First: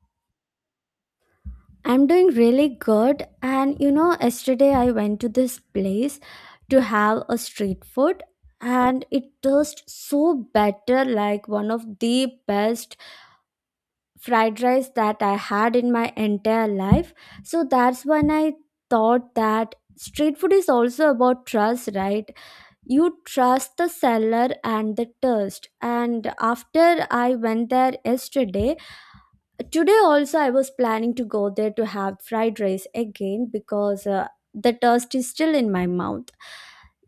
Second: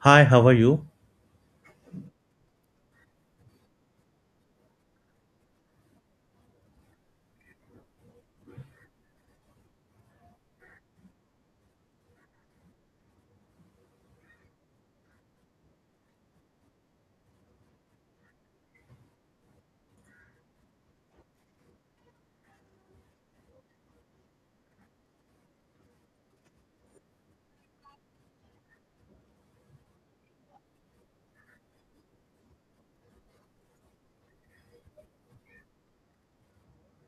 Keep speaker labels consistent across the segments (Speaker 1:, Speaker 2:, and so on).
Speaker 1: Hi, how are you?
Speaker 2: I'm doing really good. And you know, yesterday I went to this place to have a street food, and it tastes so better, like one of the best fried rice that I had in my entire life. So that's when I thought that street food is also about trust, right? You trust the seller and the taste. And after I went there yesterday, today also I was planning to go there to have fried rice again because the taste is still in my mouth.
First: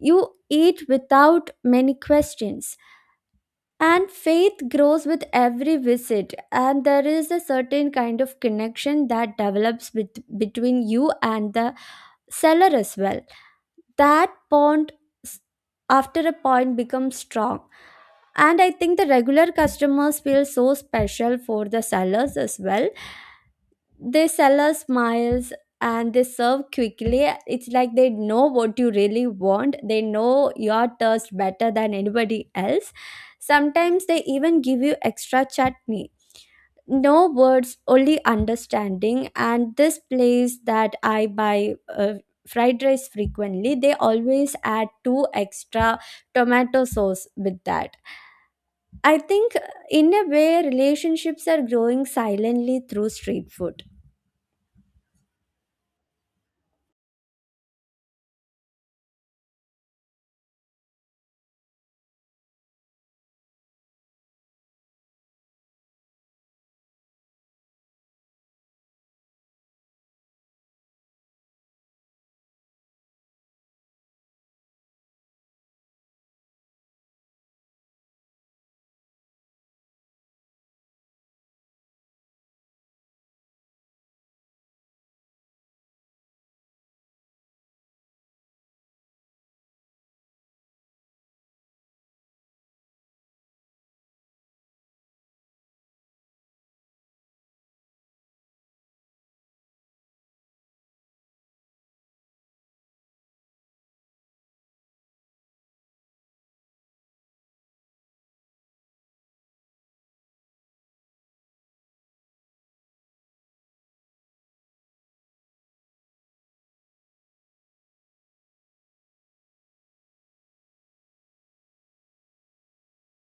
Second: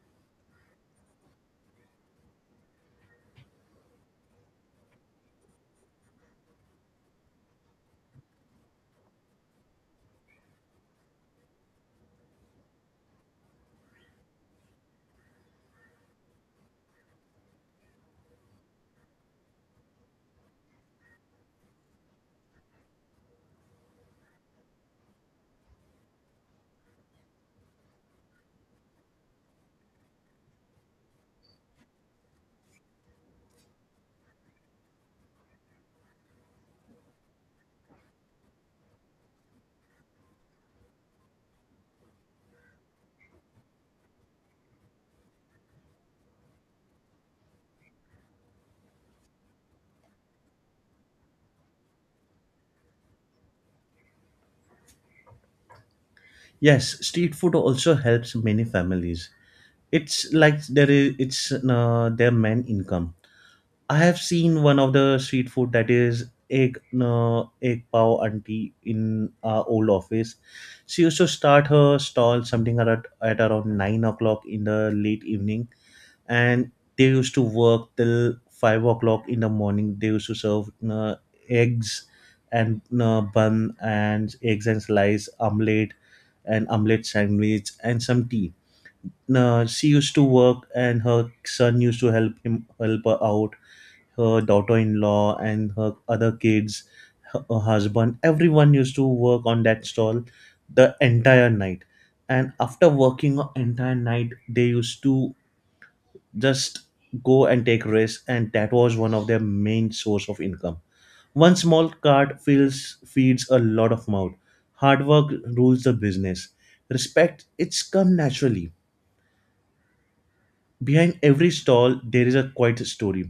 Speaker 2: You eat without many questions, and faith grows with every visit, and there is a certain kind of connection that develops between you and the seller as well. That bond, s- after a point, becomes strong, and I think the regular customers feel so special for the sellers as well. They sell us smiles and they serve quickly. It's like they know what you really want. They know your taste better than anybody else. Sometimes they even give you extra chutney. No words, only understanding. And this place that I buy fried rice frequently, they always add two extra tomato sauce with that. I think in a way, relationships are growing silently through street food.
Speaker 1: Yes, street food also helps many families. It's like there is it's their main income. I have seen one of the street food that is egg pav auntie in our old office. She used to start her stall something at around 9 o'clock in the late evening, and they used to work till 5 o'clock in the morning. They used to serve eggs and bun and eggs and slice omelette and omelette sandwich and some tea. She used to work and her son used to help her out. Her daughter-in-law and her other kids, her husband, everyone used to work on that stall the entire night. And after working entire night, they used to just go and take risks, and that was one of their main source of income. One small cart feels feeds a lot of mouth. Hard work rules the business. Respect it's come naturally. Behind every stall there is a quiet story.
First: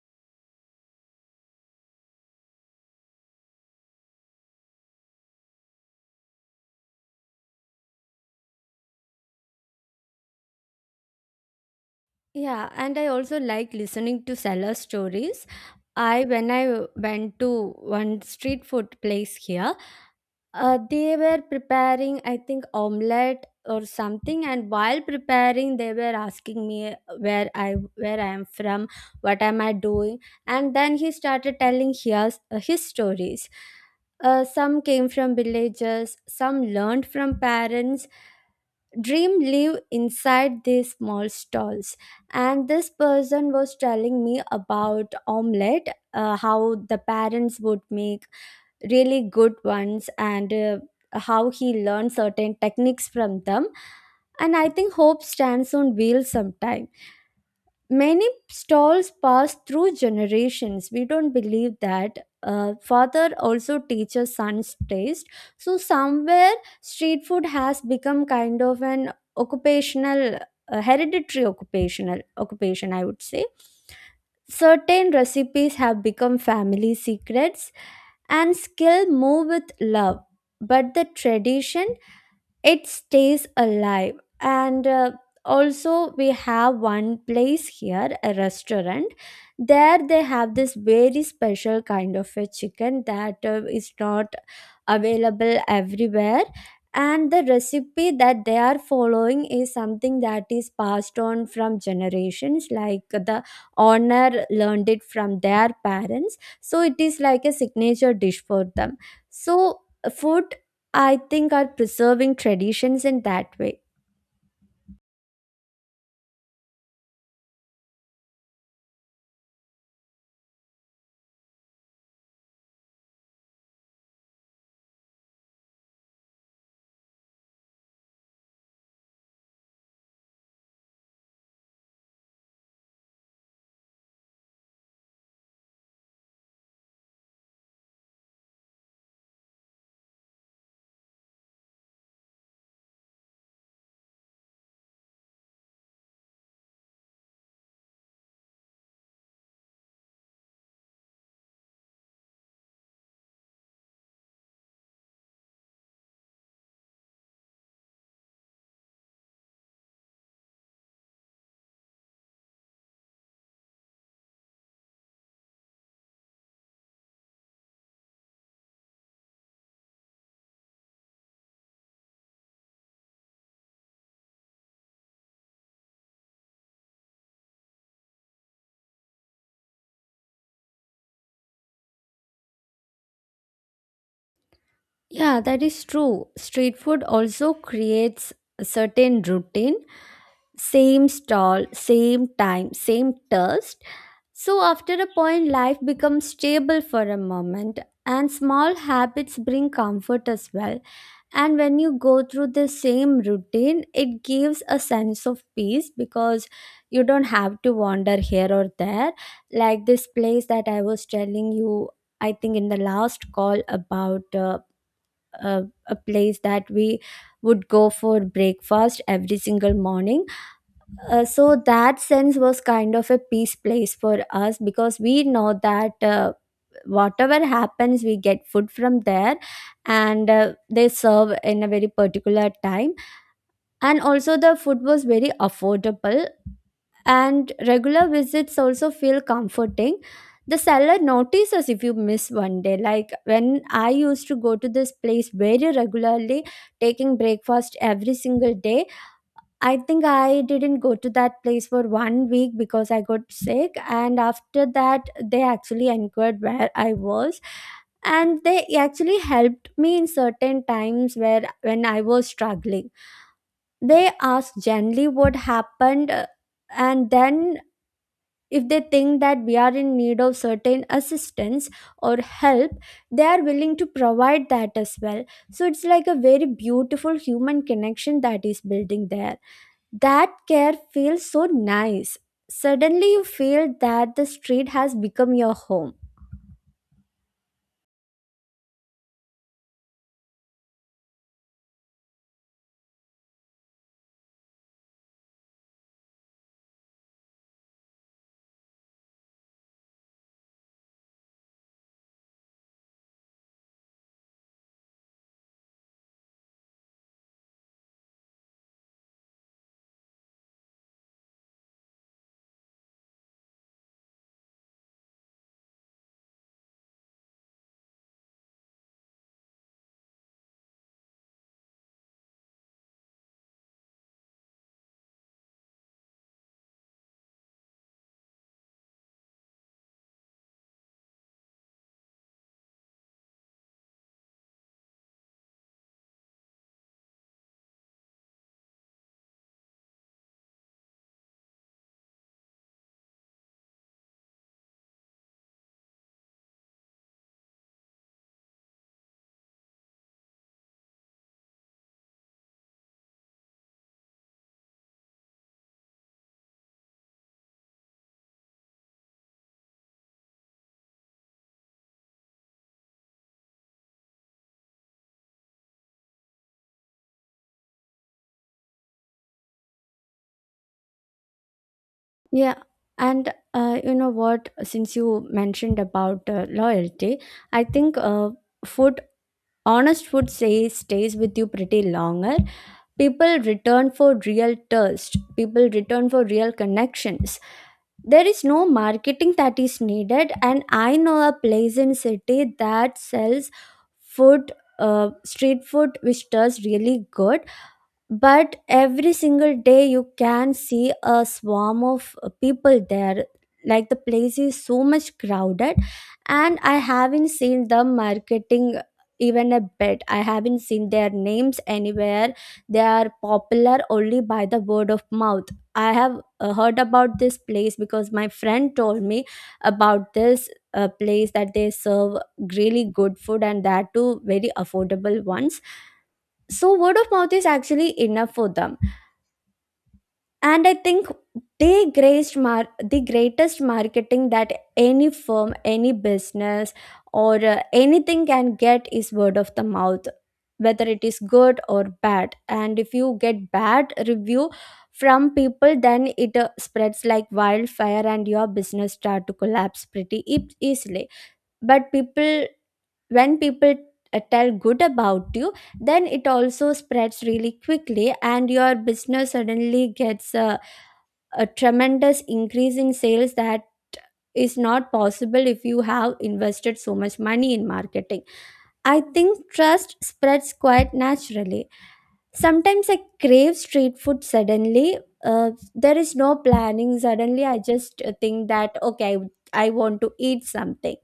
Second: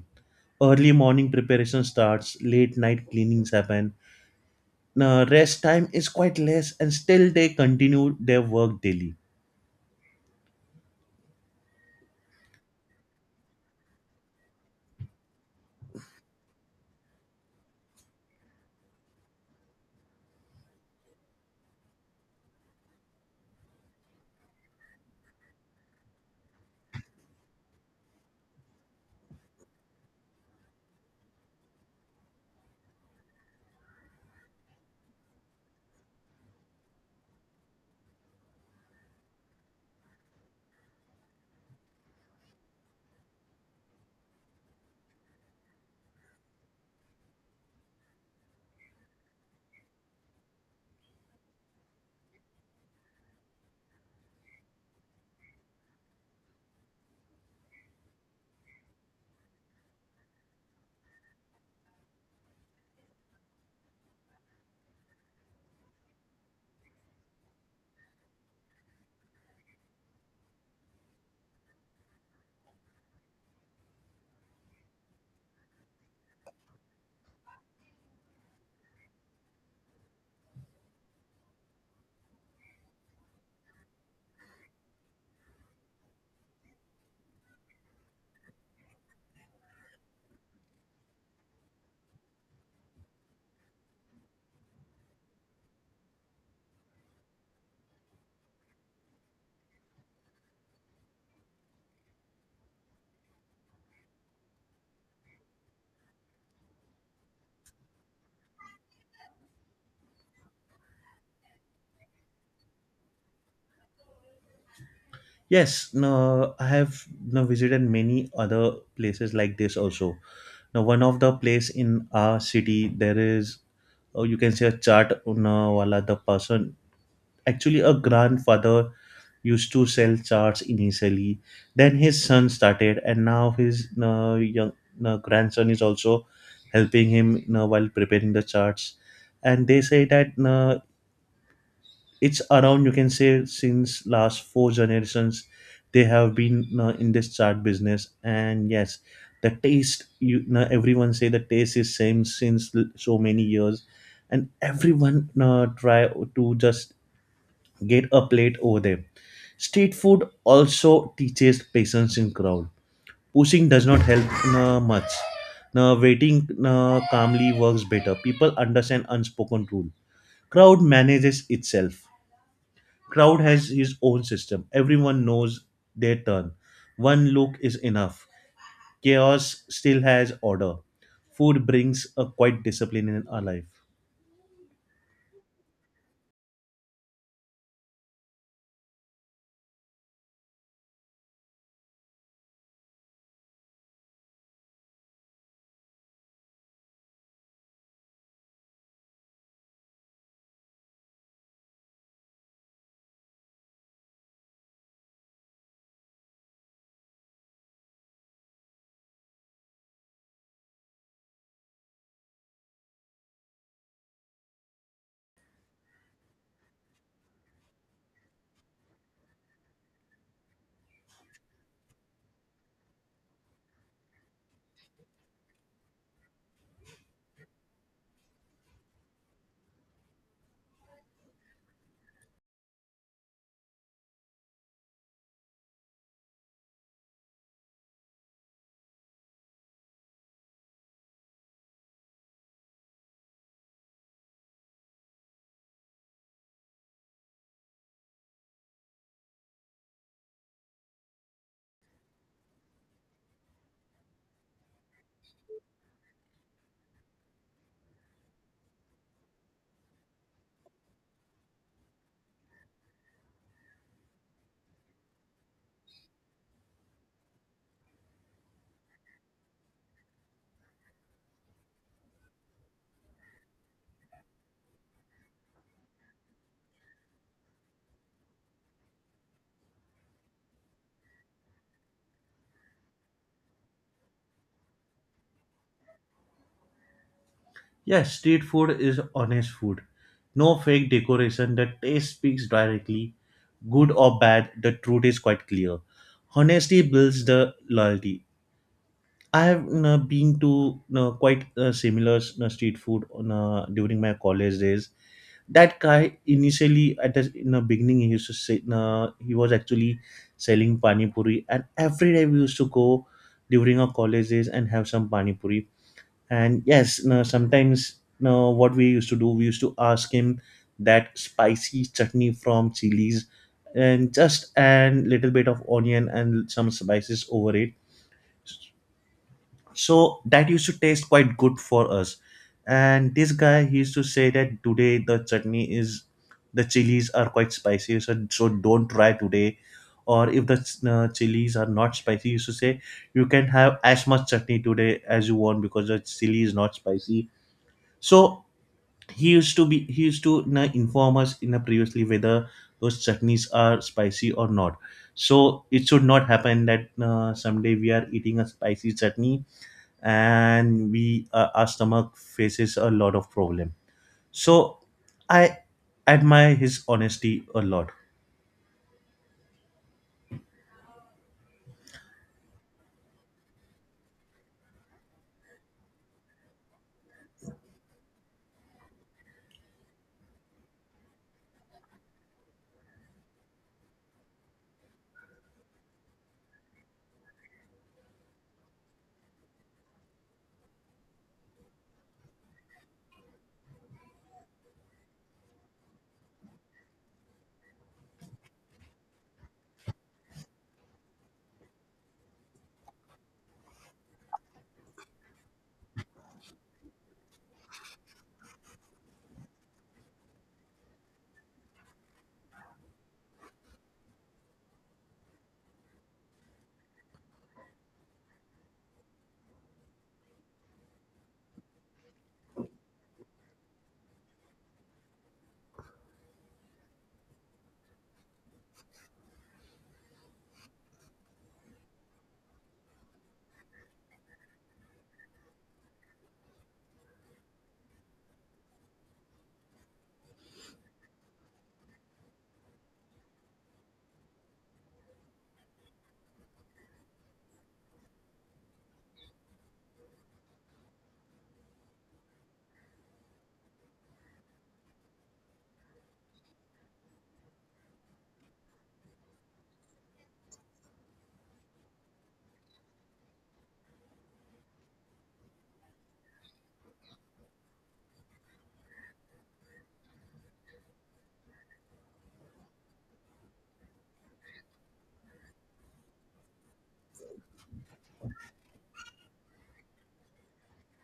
Speaker 1: Early morning preparation starts, late night cleanings happen. Now, rest time is quite less and still they continue their work daily.
Speaker 2: Yeah, and I also like listening to seller stories. I When I went to one street food place here, they were preparing, I think, omelette or something, and while preparing, they were asking me where I am from, what am I doing, and then he started telling his stories. Some came from villages, some learned from parents. Dream live inside these small stalls. And this person was telling me about omelette, how the parents would make really good ones, and how he learned certain techniques from them. And I think hope stands on wheels sometime. Many stalls pass through generations. We don't believe that, father also teaches son's taste. So somewhere street food has become kind of an occupational, hereditary occupation, I would say. Certain recipes have become family secrets, and skill move with love, but the tradition, it stays alive. And also, we have one place here, a restaurant. There they have this very special kind of a chicken that is not available everywhere, and the recipe that they are following is something that is passed on from generations, like the owner learned it from their parents, so it is like a signature dish for them. So food, I think, are preserving traditions in that way.
Speaker 1: Yes. No, I have, no, visited many other places like this also. Now, one of the place in our city, there is, or you can say, a chart owner wala, the person. Actually, a grandfather used to sell charts initially. Then his son started, and now his young grandson is also helping him while preparing the charts. And they say that it's around, you can say, since last four generations they have been you in this chart business. And yes, the taste, you know, everyone say the taste is same since l- so many years, and everyone you try to just get a plate over there. Street food also teaches patience in crowd. Pushing does not help you much. Now waiting you calmly works better, people understand unspoken rule. Crowd manages itself. Crowd has his own system. Everyone knows their turn. One look is enough. Chaos still has order. Food brings a quiet discipline in our life.
Speaker 2: Yeah, that is true. Street food also creates a certain routine: same stall, same time, same thirst. So after a point, life becomes stable for a moment, and small habits bring comfort as well. And when you go through the same routine, it gives a sense of peace because you don't have to wander here or there. Like this place that I was telling you, I think in the last call about a place that we would go for breakfast every single morning. So that sense was kind of a peace place for us because we know that. Whatever happens, we get food from there, and they serve in a very particular time, and also the food was very affordable, and regular visits also feel comforting. The seller notices if you miss 1 day. Like, when I used to go to this place very regularly, taking breakfast every single day, I think I didn't go to that place for 1 week because I got sick. And after that, they actually inquired where I was. And they actually helped me in certain times where when I was struggling. They asked generally what happened. And then, if they think that we are in need of certain assistance or help, they are willing to provide that as well. So it's like a very beautiful human connection that is building there. That care feels so nice. Suddenly, you feel that the street has become your home.
Speaker 1: Yes, street food is honest food. No fake decoration. The taste speaks directly. Good or bad, the truth is quite clear. Honesty builds the loyalty. I have you been to you quite similar you street food, you know, during my college days, that guy initially at the in the beginning he used to say, he was actually selling pani puri, and every day we used to go during our college days and have some pani puri. And yes, no, sometimes, no, what we used to do, we used to ask him that spicy chutney from chilies and just and little bit of onion and some spices over it, so that used to taste quite good for us. And this guy, he used to say that today the chutney is, the chilies are quite spicy, so don't try today. Or if the chilies are not spicy, he used to say you can have as much chutney today as you want because the chili is not spicy. So he used to be, he used to, you know, inform us in a previously whether those chutneys are spicy or not, so it should not happen that someday we are eating a spicy chutney and we our stomach faces a lot of problem. So I admire his honesty a lot.
Speaker 2: Yeah, and you know what? Since you mentioned about loyalty, I think food, honest food, say stays with you pretty longer. People return for real thirst. People return for real connections. There is no marketing that is needed, and I know a place in city that sells food, street food, which does really good, but every single day you can see a swarm of people there. Like, the place is so much crowded, and I haven't seen the marketing, even a bit. I haven't seen their names anywhere. They are popular only by the word of mouth. I have heard about this place because my friend told me about this, place, that they serve really good food, and that too very affordable ones. So word of mouth is actually enough for them. And I think they the greatest marketing that any firm, any business, or anything can get is word of the mouth, whether it is good or bad. And if you get bad review from people, then it spreads like wildfire and your business start to collapse pretty easily. But people, when people, tell good about you, then it also spreads really quickly and your business suddenly gets a tremendous increase in sales that is not possible if you have invested so much money in marketing. I think trust spreads quite naturally. Sometimes I crave street food suddenly. Uh, there is no planning. Suddenly I just think that, okay, I want to eat something,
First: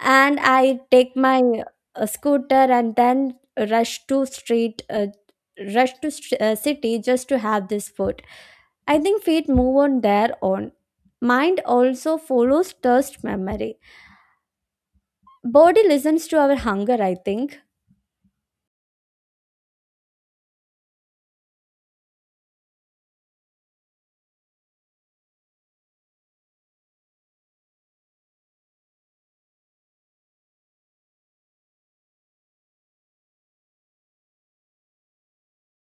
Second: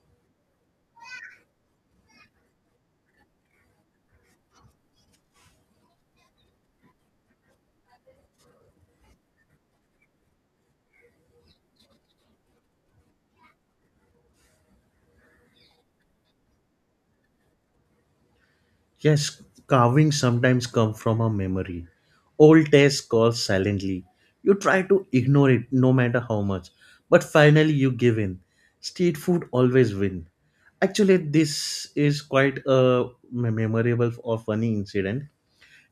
Speaker 2: and I take my scooter and then rush to street uh, rush to city just to have this food. I think feet move on their own. Mind also follows thirst memory. Body listens to our hunger, I think.
Speaker 1: Yes, carvings sometimes come from a memory. Old taste calls silently. You try to ignore it no matter how much, but finally you give in. Street food always win. Actually, this is quite a memorable or funny incident.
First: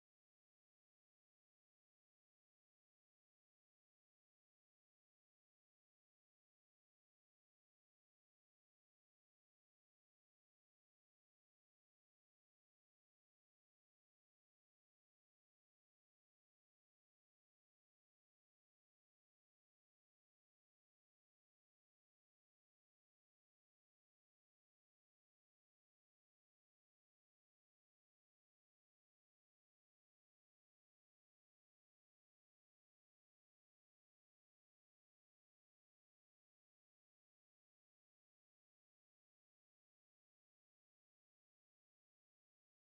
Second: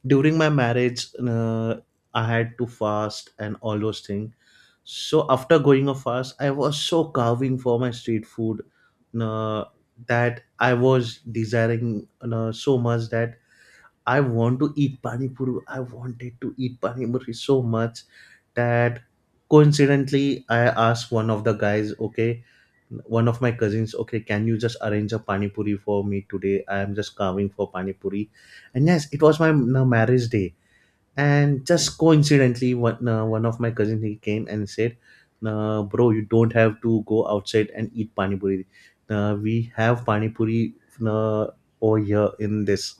Speaker 1: During my marriage, I had to fast and all those things. So after going a fast, I was so carving for my street food, uh, that I was desiring so much that I want to eat pani puri. I wanted to eat pani puri so much that coincidentally I asked one of the guys, okay, one of my cousins, okay, can you just arrange a pani puri for me today? I am just carving for pani puri. And yes, it was my marriage day, and just coincidentally one of my cousins, he came and said, bro, you don't have to go outside and eat pani puri, we have pani puri uh, over here in this.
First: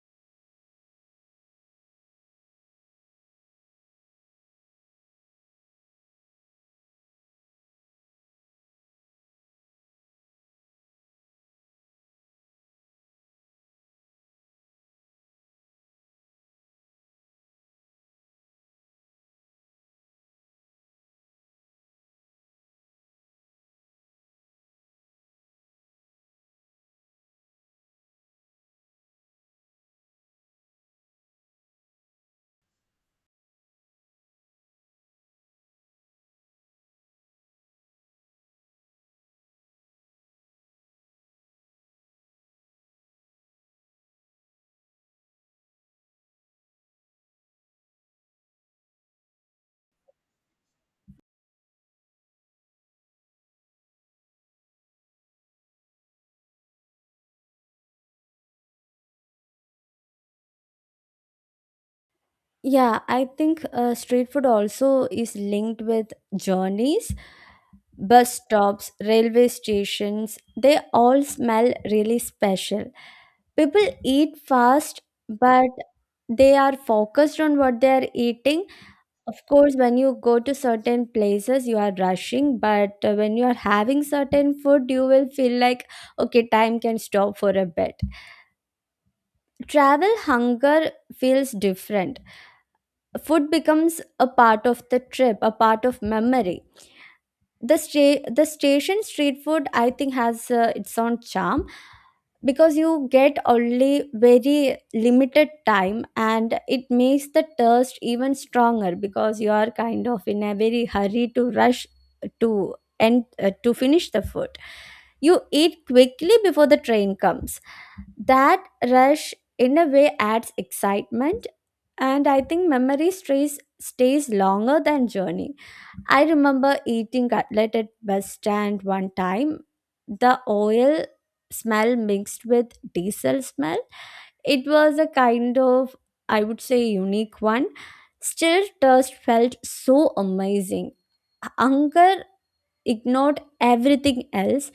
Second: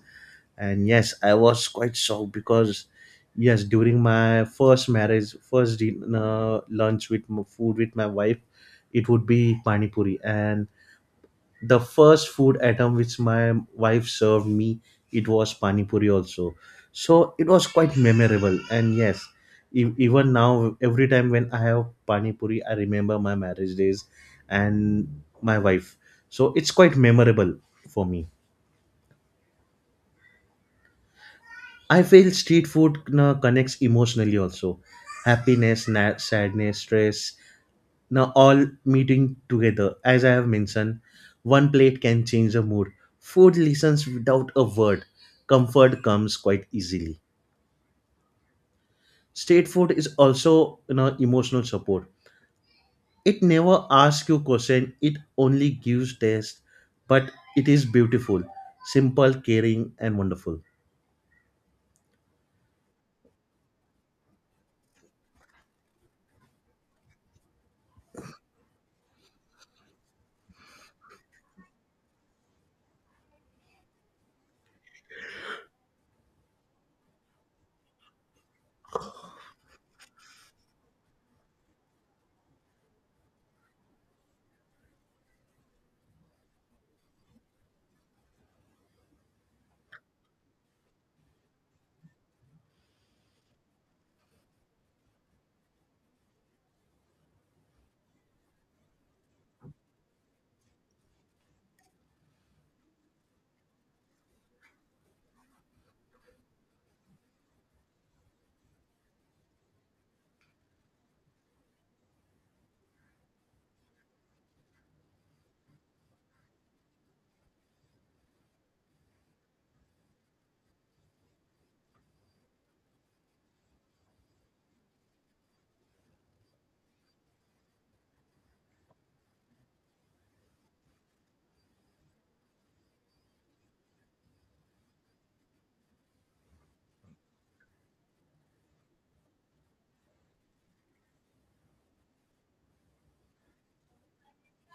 Speaker 1: And yes, I was quite shocked because yes, during my first marriage, first lunch with food with my wife, it would be pani puri, and the first food item which my wife served me, it was pani puri also. So it was quite memorable. And yes, even now every time when I have pani puri, I remember my marriage days and my wife. So it's quite memorable for me. I feel street food you connects emotionally also. Happiness, sadness, stress, now all meeting together. As I have mentioned, one plate can change a mood. Food listens without a word. Comfort comes quite easily. State food is also, you know, emotional support. It never asks you question, it only gives taste. But it is beautiful, simple, caring and wonderful.
Speaker 2: Yeah, I think street food also is linked with journeys. Bus stops, railway stations, they all smell really special. People eat fast, but they are focused on what they are eating. Of course, when you go to certain places, you are rushing, but when you are having certain food, you will feel like, okay, time can stop for a bit. Travel hunger feels different. Food becomes a part of the trip, a part of memory. The station street food, I think, has its own charm because you get only very limited time and it makes the thirst even stronger, because you are kind of in a very hurry to rush to and to finish the food. You eat quickly before the train comes. That rush, in a way, adds excitement. And I think memory stays longer than journey. I remember eating cutlet at bus stand one time. The oil smell mixed with diesel smell. It was a kind of, I would say, unique one. Still, taste felt so amazing. Hunger ignored everything else,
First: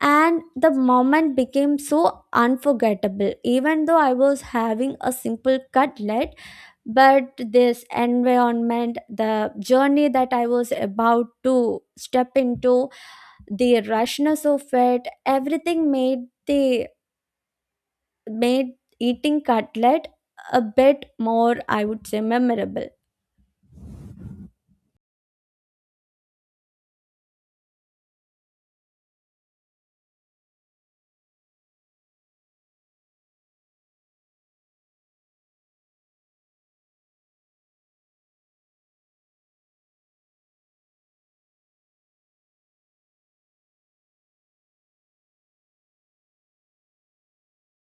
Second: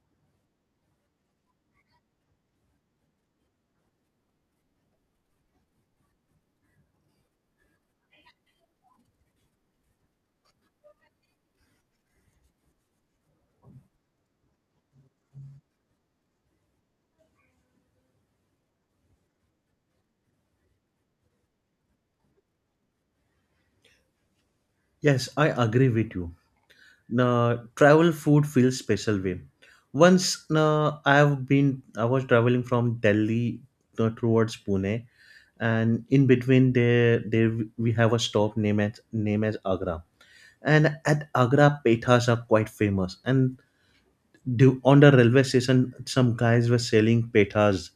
Speaker 2: and the moment became so unforgettable, even though I was having a simple cutlet. But this environment, the journey that I was about to step into, the rushness of it, everything made the made eating cutlet a bit more, I would say, memorable.
Speaker 1: Yes, I agree with you. Now travel food feels special way. Once now I have been, I was traveling from Delhi towards Pune, and in between there we have a stop named as name as Agra. And at Agra, pethas are quite famous, and do, on the railway station some guys were selling pethas,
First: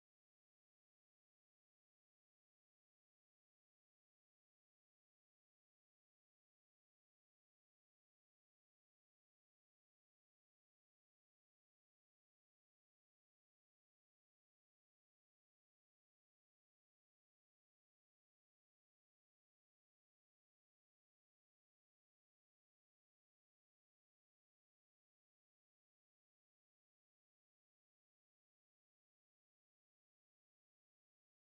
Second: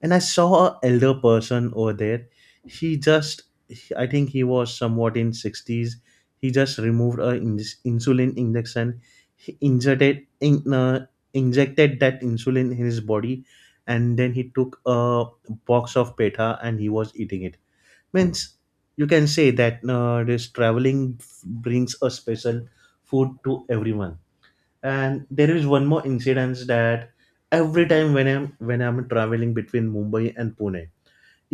Speaker 1: and I saw a elder person over there. He just, I think he was somewhat in 60s. He just removed a insulin injection, he injected in, injected that insulin in his body, and then he took a box of petha and he was eating it. Means you can say that this traveling brings a special food to everyone. And there is one more incidence that every time when I'm traveling between Mumbai and Pune,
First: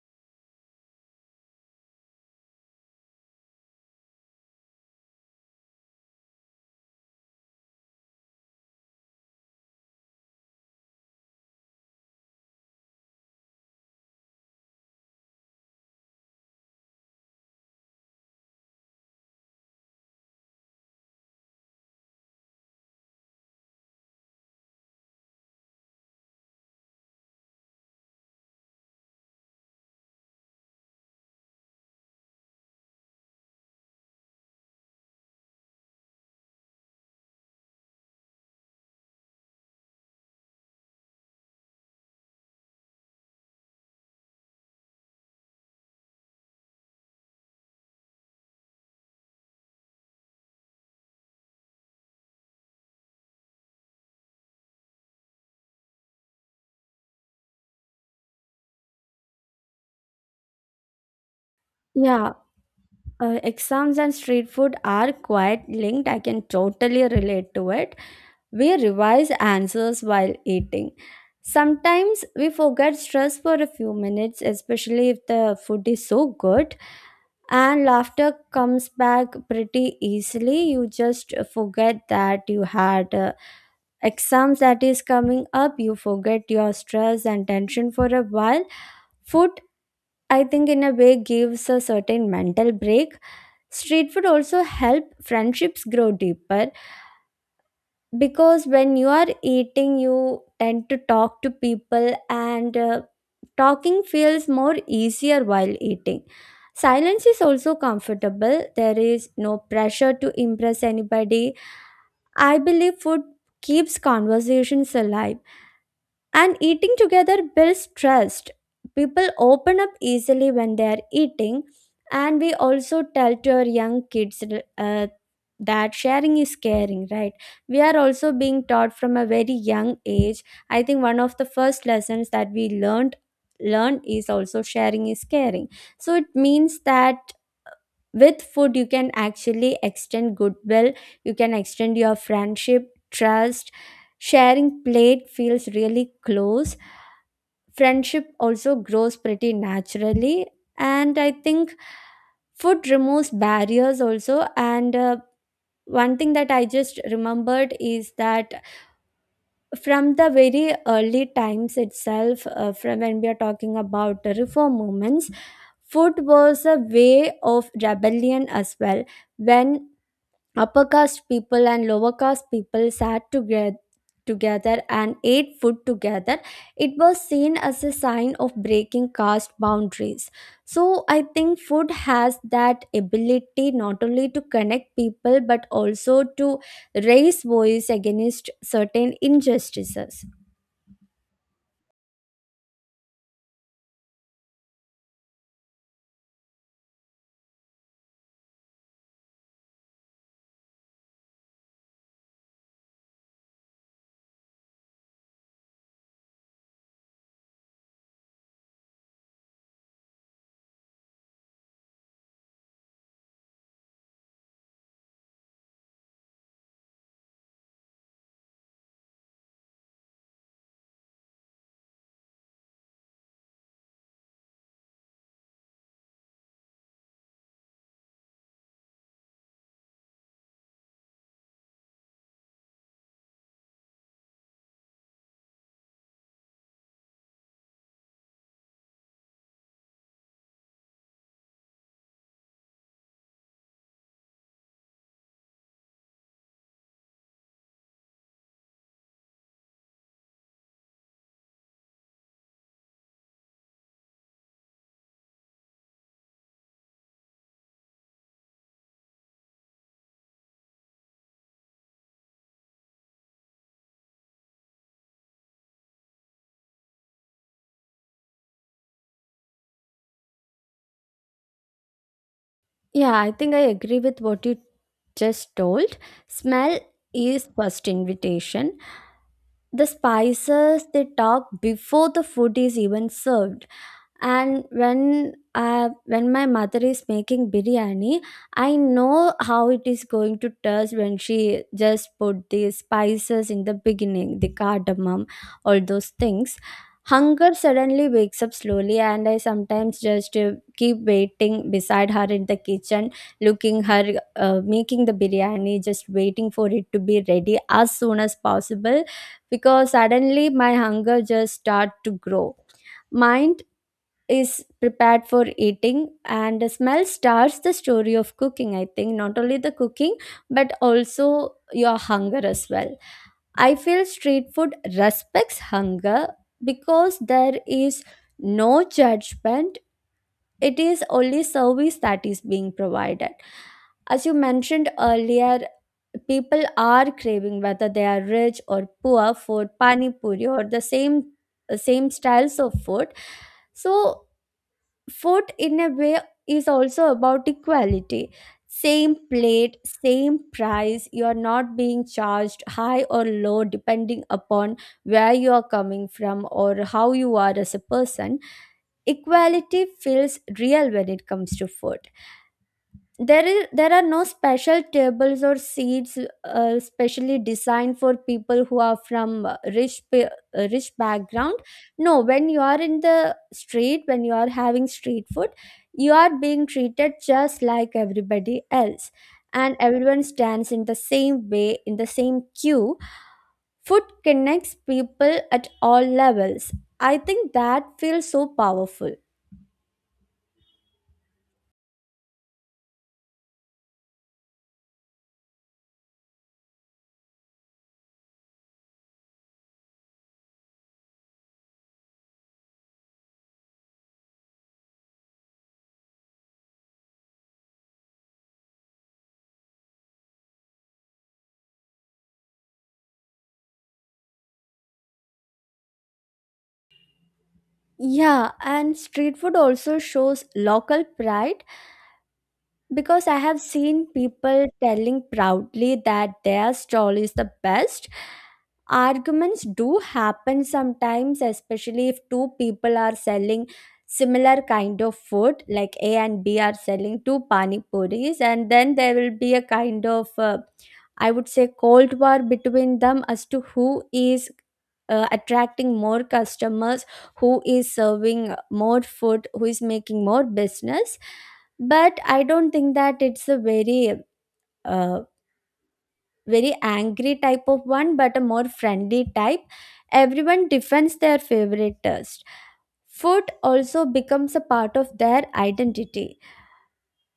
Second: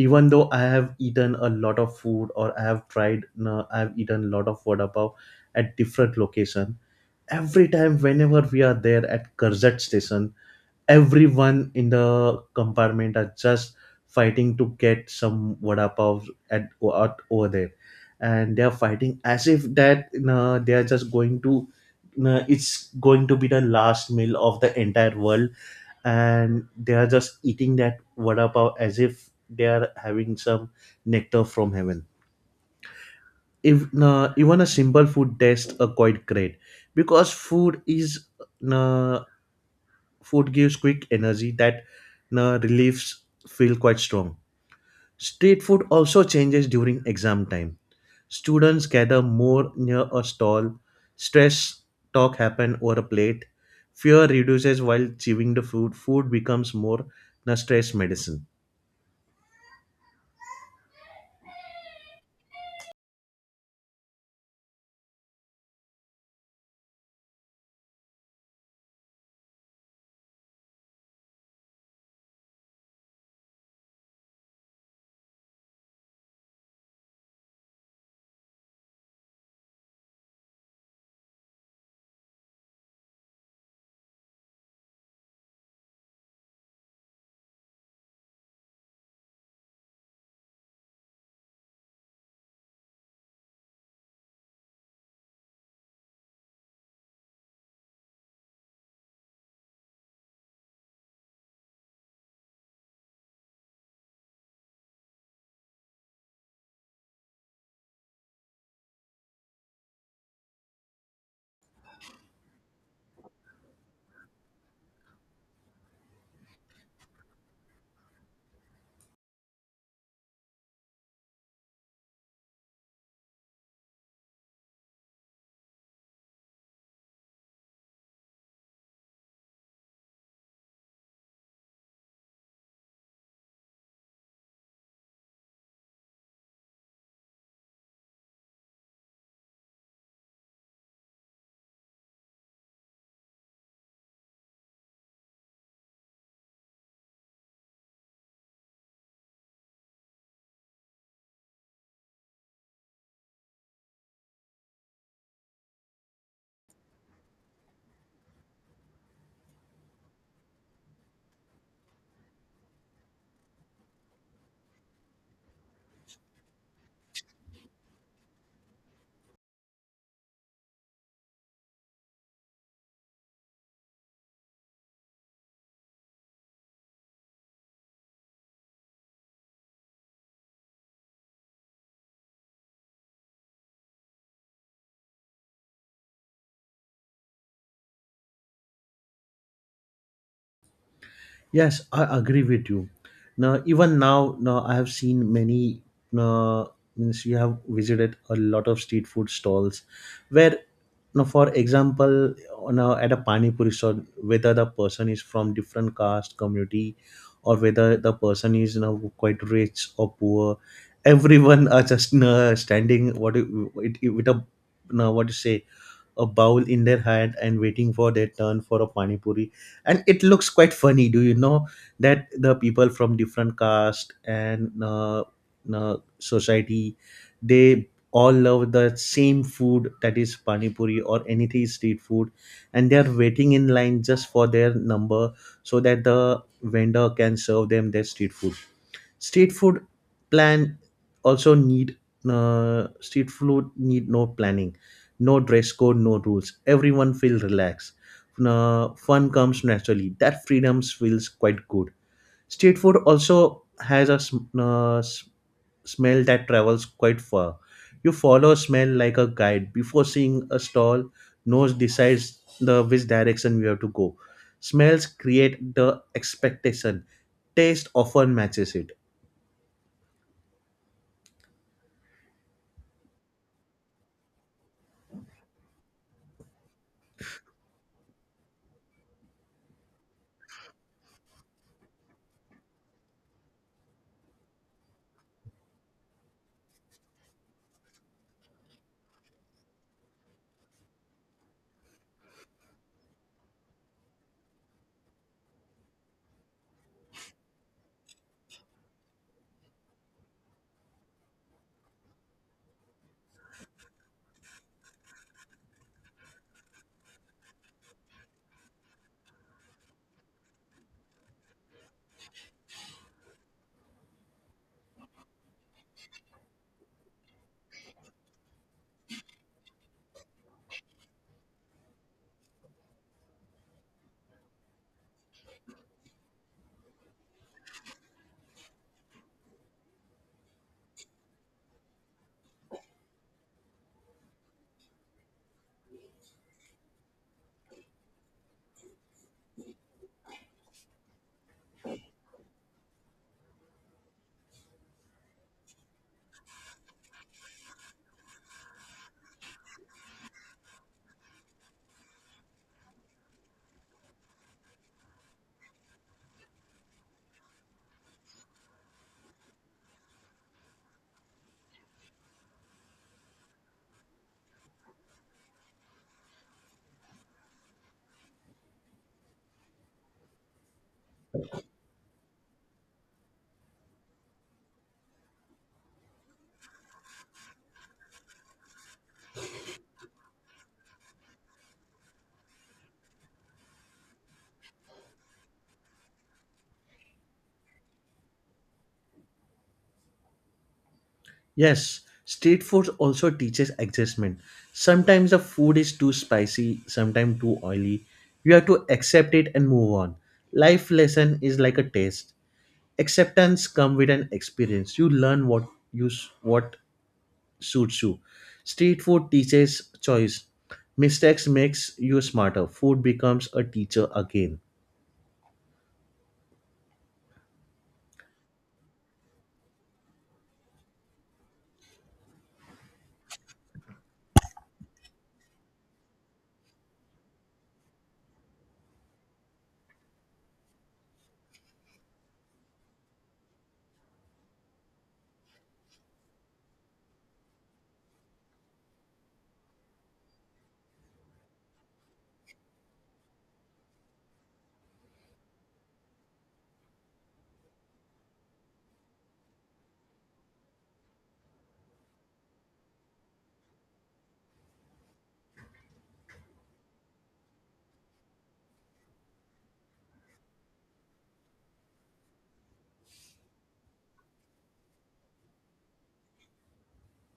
Speaker 1: even though I have eaten a lot of food, or I have tried, I have eaten a lot of vada pav at different location, every time whenever we are there at Karzat station, everyone in the compartment are just fighting to get some vada pav at, out over there. And they are fighting as if that they are just going to, it's going to be the last meal of the entire world, and they are just eating that vada pav as if they are having some nectar from heaven. If even a simple food test are quite great, because uh, food gives quick energy that reliefs feel quite strong. Street food also changes during exam time. Students gather more near a stall. Stress talk happen over a plate. Fear reduces while chewing the food. Food becomes more na stress medicine.
Speaker 2: Yeah, exams and street food are quite linked. I can totally relate to it. We revise answers while eating. Sometimes we forget stress for a few minutes, especially if the food is so good, and laughter comes back pretty easily. You just forget that you had exams that is coming up. You forget your stress and tension for a while. Food, I think, in a way, gives a certain mental break. Street food also help friendships grow deeper, because when you are eating, you tend to talk to people, and talking feels more easier while eating. Silence is also comfortable. There is no pressure to impress anybody. I believe food keeps conversations alive, and eating together builds trust. People open up easily when they are eating. And we also tell to our young kids, uh, that sharing is caring, right? We are also being taught from a very young age. I think one of the first lessons that we learned is also sharing is caring. So it means that with food you can actually extend goodwill, you can extend your friendship, trust. Sharing plate feels really close, friendship also grows pretty naturally, and I think food removes barriers also. And one thing that I just remembered is that from the very early times itself, from when we are talking about the reform movements, food was a way of rebellion as well. When upper caste people and lower caste people sat together and ate food together, it was seen as a sign of breaking caste boundaries. So I think food has that ability not only to connect people but also to raise voice against certain injustices.
Speaker 1: Yes, I agree with you. Now, even now, now I have seen many. Uh, means you have visited a lot of street food stalls, where, now, for example, now at a pani puri stall, whether the person is from different caste, community, or whether the person is, you know, quite rich or poor, everyone are just, you know, standing what you- with a, you know, what to say, a bowl in their hand and waiting for their turn for a pani puri. And it looks quite funny, do you know, that the people from different caste and society, they all love the same food, that is pani puri or anything street food, and they are waiting in line just for their number so that the vendor can serve them their street food. Street food plan also need street food need no planning, no dress code, no rules, everyone feel relaxed. Fun comes naturally, that freedoms feels quite good. Street food also has a smell that travels quite far. You follow smell like a guide before seeing a stall. Nose decides the which direction we have to go. Smells create the expectation, taste often matches it.
Speaker 2: Yeah, I think I agree with what you just told. Smell is first invitation. The spices, they talk before the food is even served. And when my mother is making biryani, I know how it is going to taste when she just put the spices in the beginning, the cardamom, all those things. Hunger suddenly wakes up slowly, and I sometimes just keep waiting beside her in the kitchen, looking her making the biryani, just waiting for it to be ready as soon as possible, because suddenly my hunger just start to grow. Mine is prepared for eating, and the smell starts the story of cooking. I think not only the cooking but also your hunger as well. I feel street food respects hunger because there is no judgment. It is only service that is being provided. As you mentioned earlier, people are craving, whether they are rich or poor, for pani puri or the same styles of food. So food, in a way, is also about equality. Same plate, same price. You are not being charged high or low depending upon where you are coming from or how you are as a person. Equality feels real when it comes to food. There are no special tables or seats specially designed for people who are from rich background. No, when you are in the street, when you are having street food, you are being treated just like everybody else, and everyone stands in the same way in the same queue. Food connects people at all levels. I think that feels so powerful.
Speaker 1: Yes, street food also teaches adjustment. Sometimes the food is too spicy, sometimes too oily. You have to accept it and move on. Life lesson is like a taste. Acceptance come with an experience. You learn what what suits you. Street food teaches choice. Mistakes makes you smarter. Food becomes a teacher again.
Speaker 2: Yeah, and street food also shows local pride because I have seen people telling proudly that their stall is the best. Arguments do happen sometimes, especially if two people are selling similar kind of food, like A and B are selling two pani puris, and then there will be a kind of, I would say, cold war between them as to who is attracting more customers, who is serving more food, who is making more business. But I don't think that it's a uh, very angry type of one, but a more friendly type. Everyone defends their favorite taste. Food also becomes a part of their identity.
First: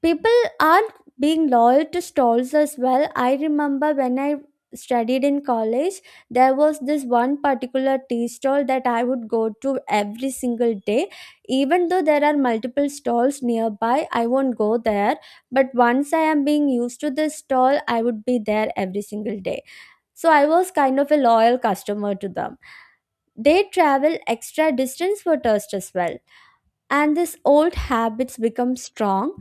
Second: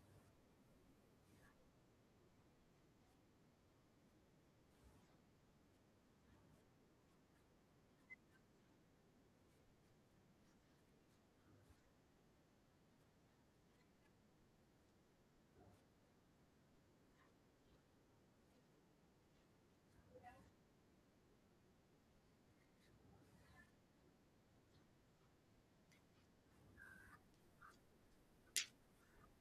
Speaker 2: People are being loyal to stalls as well. I remember when I studied in college, there was this one particular tea stall that I would go to every single day. Even though there are multiple stalls nearby, I won't go there. But once I am being used to this stall, I would be there every single day. So I was kind of a loyal customer to them. They travel extra distance for thirst as well, and these old habits become strong.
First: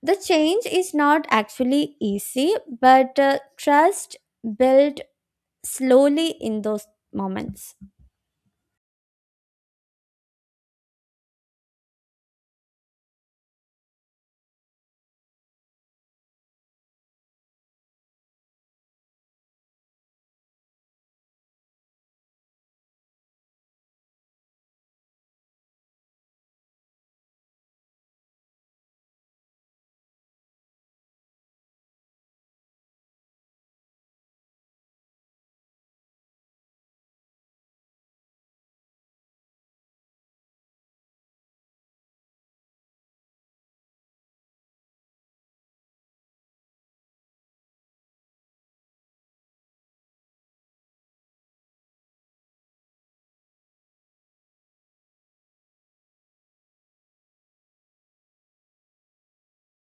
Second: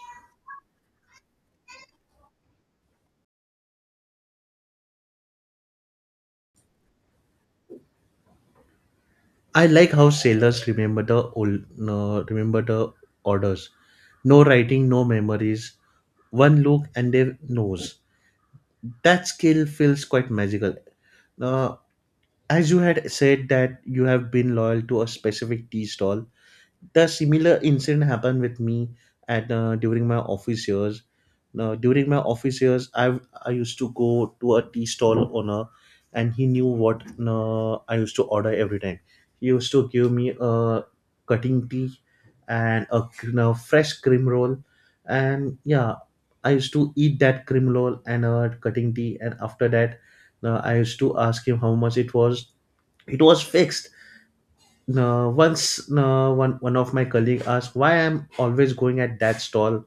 Speaker 2: The change is not actually easy, but trust built slowly in those moments.
Speaker 1: I like how sailors remember the old, no, remember the orders. No writing, no memories. One look and they knows. That skill feels quite magical. Uh, as you had said that you have been loyal to a specific tea stall, the similar incident happened with me at during my office years. Now, during my office years, I used to go to a tea stall owner, and he knew what I used to order every time. He used to give me a cutting tea and a, you know, fresh cream roll, and yeah, I used to eat that cream roll and a cutting tea, and after that, I used to ask him how much it was. It was fixed. Once, one of my colleague asked why I'm always going at that stall,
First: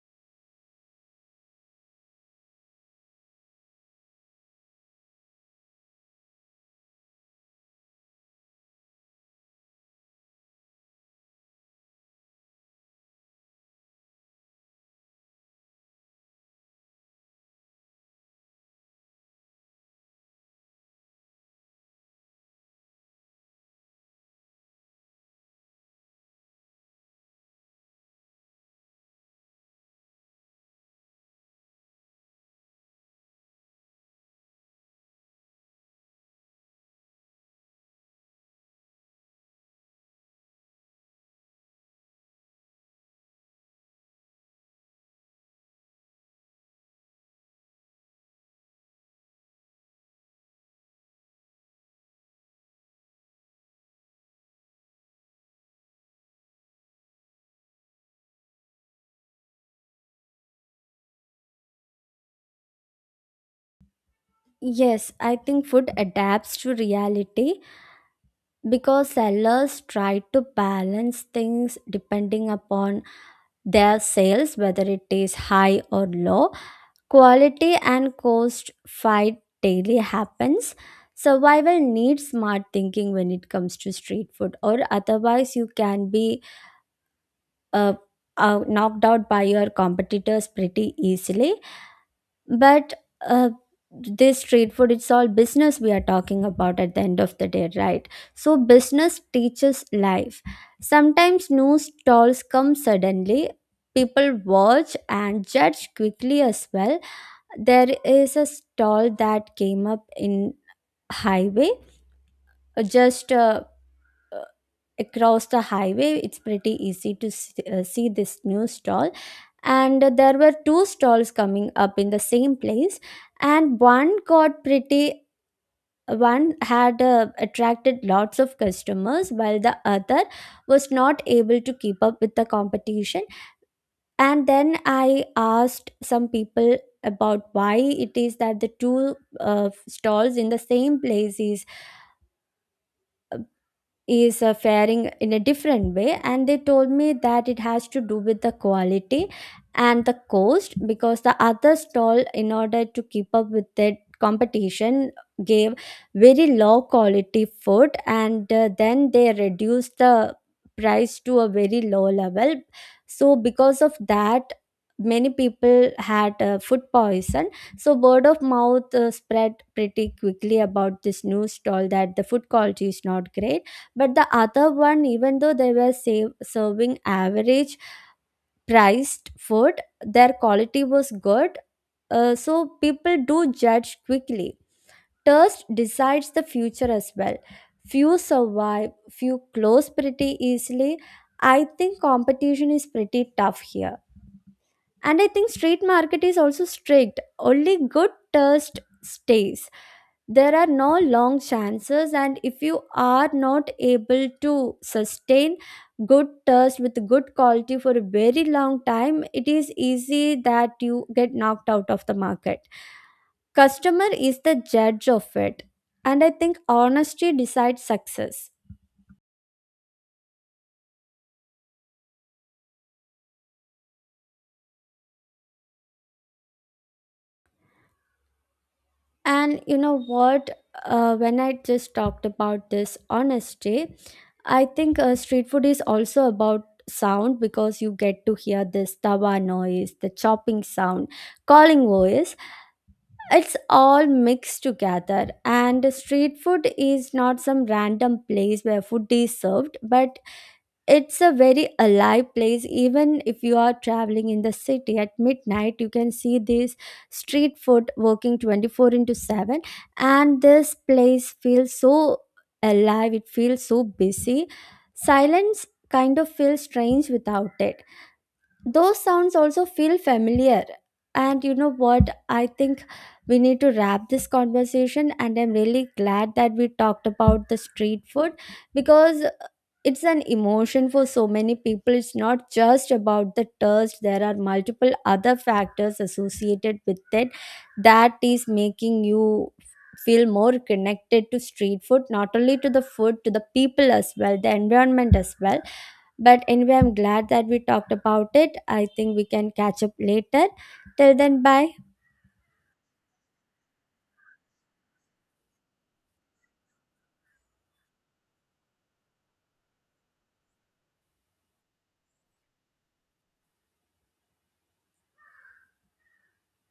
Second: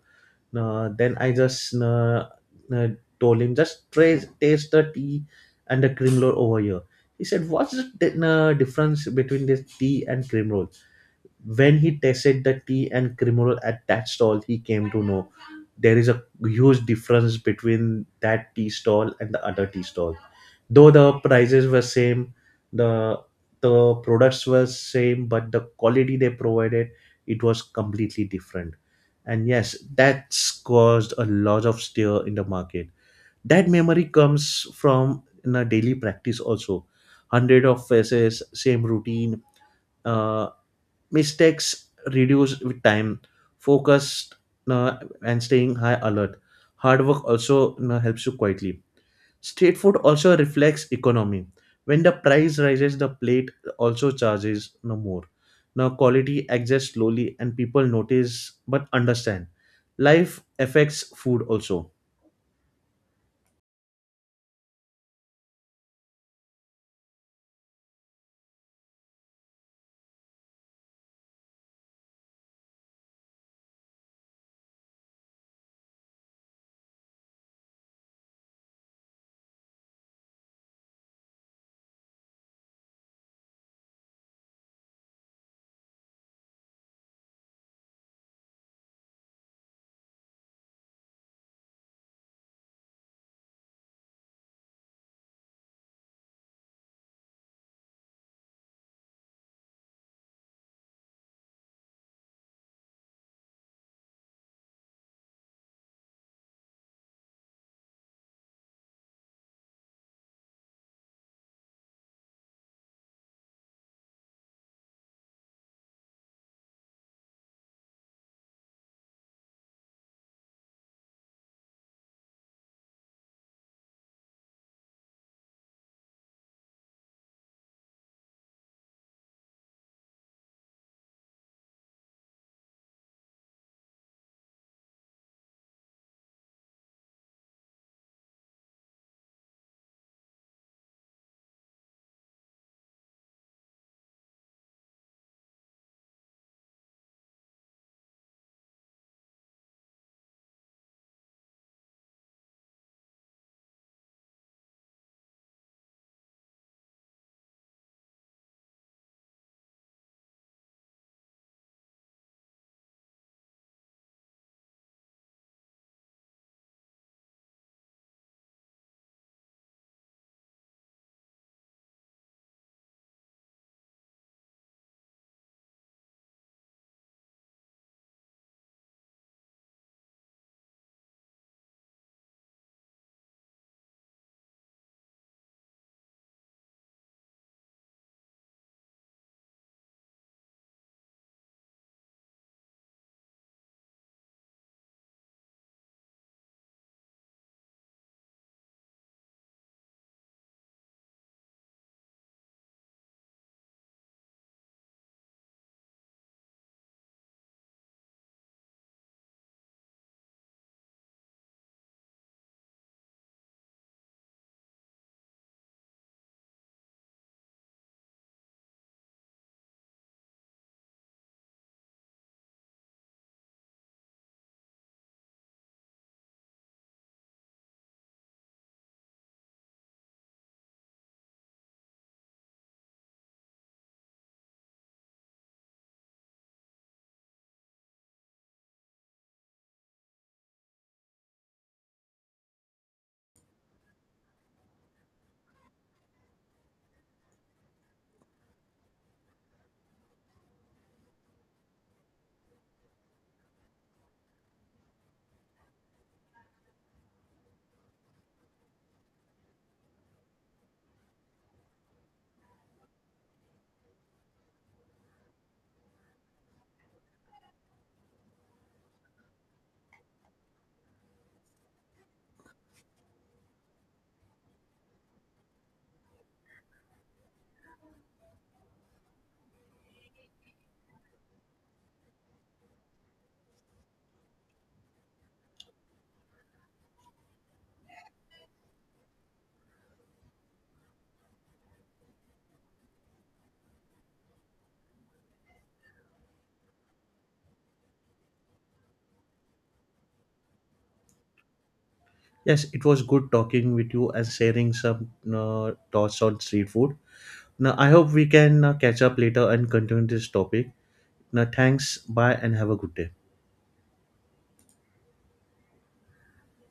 Speaker 1: then I just, uh, told him, just taste the tea and the cream roll over here. He said, what's the difference between this tea and cream roll? When he tasted the tea and cream roll at that stall, he came to know there is a huge difference between that tea stall and the other tea stall, though the prices were same, the the products were same, but the quality they provided, it was completely different. And yes, that's caused a lot of stir in the market. That memory comes from in a daily practice also. Hundred of faces, same routine. uh, mistakes reduced with time, focused, uh, and staying high alert, hard work also, you know, helps you quietly. Street food also reflects economy. When the price rises, the plate also charges no more. Now quality adjusts slowly and people notice but understand. Life affects food also.
Speaker 2: Yes, I think food adapts to reality because sellers try to balance things depending upon their sales, whether it is high or low. Quality and cost fight daily happens. Survival needs smart thinking when it comes to street food, or otherwise, you can be uh, knocked out by your competitors pretty easily. But uh, this street food, it's all business we are talking about at the end of the day, right? So, business teaches life. Sometimes new stalls come suddenly. People watch and judge quickly as well. There is a stall that came up in highway, just uh, across the highway. It's pretty easy to see this new stall, and there were two stalls coming up in the same place, and one got pretty one had attracted lots of customers while the other was not able to keep up with the competition. And then I asked some people about why it is that the two stalls in the same place is faring in a different way, and they told me that it has to do with the quality and the cost, because the other stall, in order to keep up with the competition, gave very low quality food, and then they reduced the price to a very low level. So because of that, many people had food poison. So word of mouth spread pretty quickly about this new stall that the food quality is not great. But the other one, even though they were serving average priced food, their quality was good. So people do judge quickly. Taste decides the future as well. Few survive, few close pretty easily. I think competition is pretty tough here, and I think street market is also strict. Only good taste stays. There are no long chances, and if you are not able to sustain good taste with good quality for a very long time, it is easy that you get knocked out of the market. Customer is the judge of it, and I think honesty decides success. And you know what? When I just talked about this honesty, I think street food is also about sound, because you get to hear this tawa noise, the chopping sound, calling voice. It's all mixed together. And street food is not some random place where food is served, but it's a very alive place. Even if you are traveling in the city at midnight, you can see this street food working 24 into 7. And this place feels so alive, it feels so busy. Silence kind of feels strange without it. Those sounds also feel familiar. And you know what, I think we need to wrap this conversation, and I'm really glad that we talked about the street food, because it's an emotion for so many people. It's not just about the thirst. There are multiple other factors associated with it that is making you feel more connected to street food, not only to the food, to the people as well, the environment as well. But anyway, I'm glad that we talked about it. I think we can catch up later. Till then, bye.
Speaker 1: Yes, it was good talking with you and sharing some thoughts on street food. Now I hope we can catch up later and continue this topic. Now thanks, bye and have a good day.